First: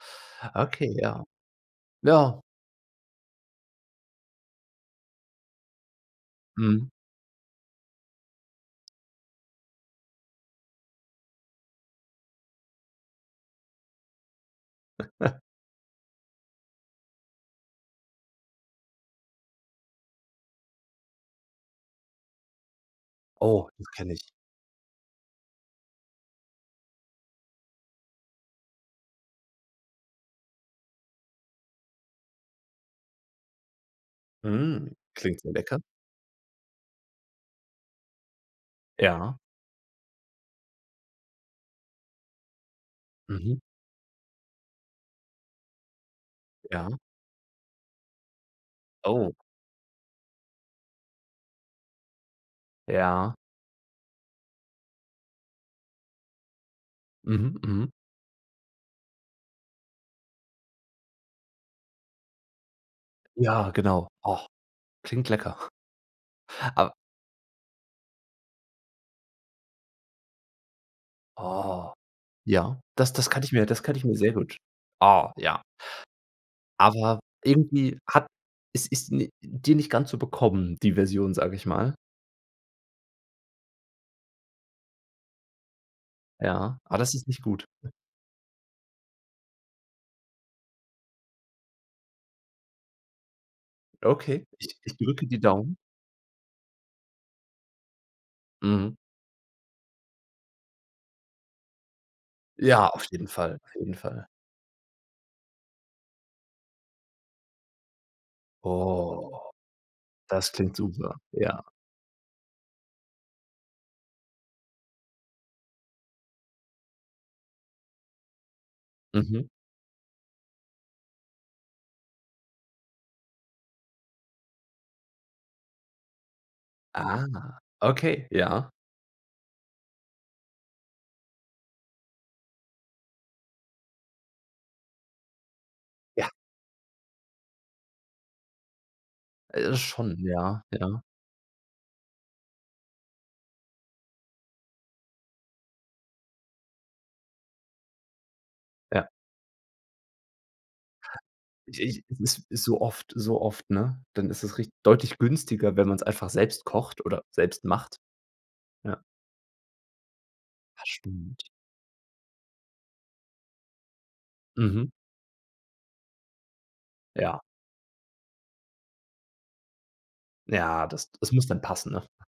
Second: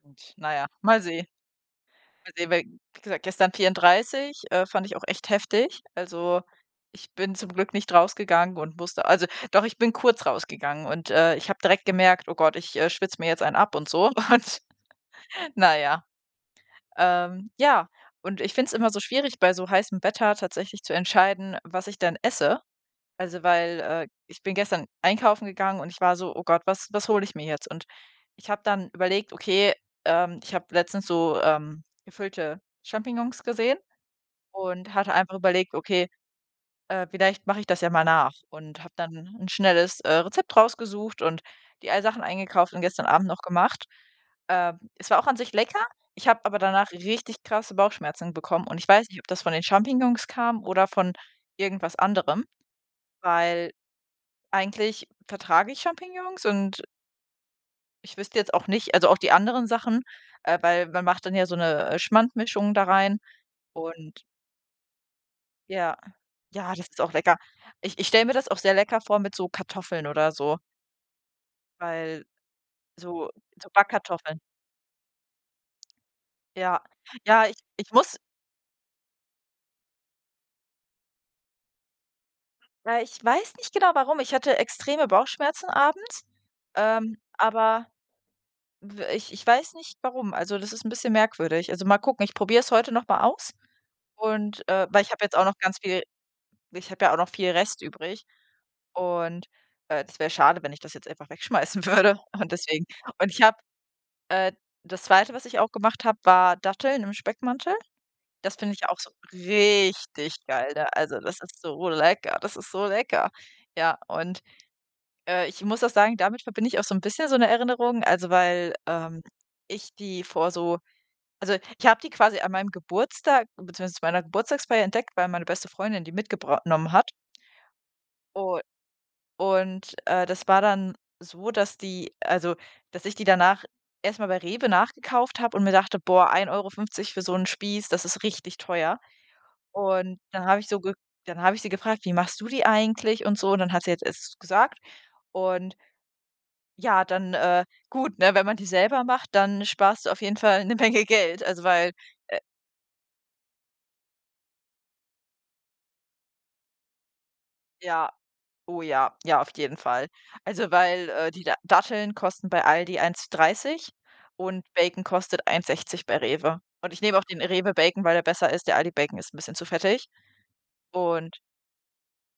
Gut, na ja, Okay, mal ja. sehen mal Ja. sehen, weil, wie gesagt, gestern 34, äh, fand ich auch echt heftig. Also, Mhm. ich bin zum Glück nicht rausgegangen und musste also, doch, ich bin kurz rausgegangen und, äh, ich habe direkt gemerkt: „Oh Gott, ich, äh, schwitze mir jetzt einen ab und so” und, na ja. Ähm, ja, und ich finde es immer so schwierig, bei so heißem Wetter tatsächlich zu entscheiden, was ich denn esse. Also, Oh, weil, das äh, kenne ich. ich bin gestern einkaufen gegangen und ich war so: „Oh Gott, was was hole ich mir jetzt?“ Und ich habe dann überlegt: „Okay, ähm, ich habe letztens so, ähm, gefüllte Champignons gesehen” Mm, und hatte einfach klingt so überlegt: lecker. „Okay, äh, vielleicht mache ich das ja mal nach“ und habe dann Ja. 'n schnelles, äh, Rezept rausgesucht und die ei Sachen eingekauft und gestern Abend noch Mhm. gemacht. Äh, es war auch an sich lecker, ich habe aber danach Ja. richtig krasse Bauchschmerzen bekommen und ich weiß nicht, ob Oh. das von den Champignons kam oder von irgendwas anderem, Ja. weil eigentlich vertrage ich Champignons. Und Mhm, mhm. ich wüsste jetzt auch nicht also, auch die anderen Sachen, äh, weil man macht dann ja so 'ne, äh, Schmandmischung da rein Ja, genau, und och. Klingt lecker. Ja. Ja, das Ab ist auch lecker. Ich ich stelle mir das auch sehr lecker vor mit so Kartoffeln oder so. Oh. Weil Ja, das das so kann ich mir so das kann ich mir sehr Backkartoffeln. gut oh, ja. Ja. Aber Ja, ich ich irgendwie muss hat es ist ni dir nicht ganz so bekommen, die Version, sage ich mal. Na, ich weiß nicht genau warum. Ich hatte extreme Bauchschmerzen abends, Ja, aber das ähm, ist nicht gut. aber w ich ich weiß nicht, warum. Also, das ist 'n bisschen merkwürdig. Also, mal gucken, ich probiere es heute noch mal aus Okay, und ich äh, ich weil ich habe drücke jetzt die auch noch Daumen. ganz viel ich habe ja auch noch viel Rest übrig Mhm. und, äh, das wäre schade, wenn ich das jetzt einfach wegschmeißen würde und deswegen. Ja, auf jeden Und ich habe Fall, auf jeden Fall. äh, das 2., was ich auch gemacht habe, war Datteln im Speckmantel. Das finde ich auch so Oh, richtig das geil klingt da super, also, das ist ja. so lecker das ist so lecker. Ja, und, äh, ich muss auch sagen, damit verbinde ich auch so 'n bisschen so 'ne Erinnerung, also, weil, ähm, Mhm. ich die vor so also, ich habe die quasi an meinem Geburtstag beziehungsweise zu meiner Geburtstagsfeier entdeckt, weil meine beste Freundin die mitgebr nommen hat Aha, okay, u ja. und, äh, das war dann so, dass die also, dass ich die danach erstmal bei Rewe nachgekauft habe und mir dachte: „Boah, Ja. 1,50 € für so 'n Spieß, das ist richtig teuer.” Äh, schon, Und dann habe ja, ich so ge ja. dann habe ich sie gefragt: „Wie machst du die eigentlich und so?“ Und dann hat sie es jetzt gesagt. Und ja, dann äh, gut, ne, wenn man die selber Ja. macht, dann sparst du auf jeden Fall 'ne Menge Geld. Also, Ich weil, ich es äh ist ist so oft so oft, ne? Dann ist es rich deutlich günstiger, wenn man's einfach selbst kocht oder selbst macht. Ja. Oh, Ja. ja, ja, auf jeden Fall. Also, Das weil, äh, stimmt. die Da Datteln kosten bei ALDI 1,30 € und Mhm. Bacon kostet 1,60 € bei REWE. Und ich nehme auch Ja. den REWE-Bacon, weil der besser ist. Der ALDI-Bacon ist 'n bisschen zu fettig. Ja, das das Und muss dann passen, ne?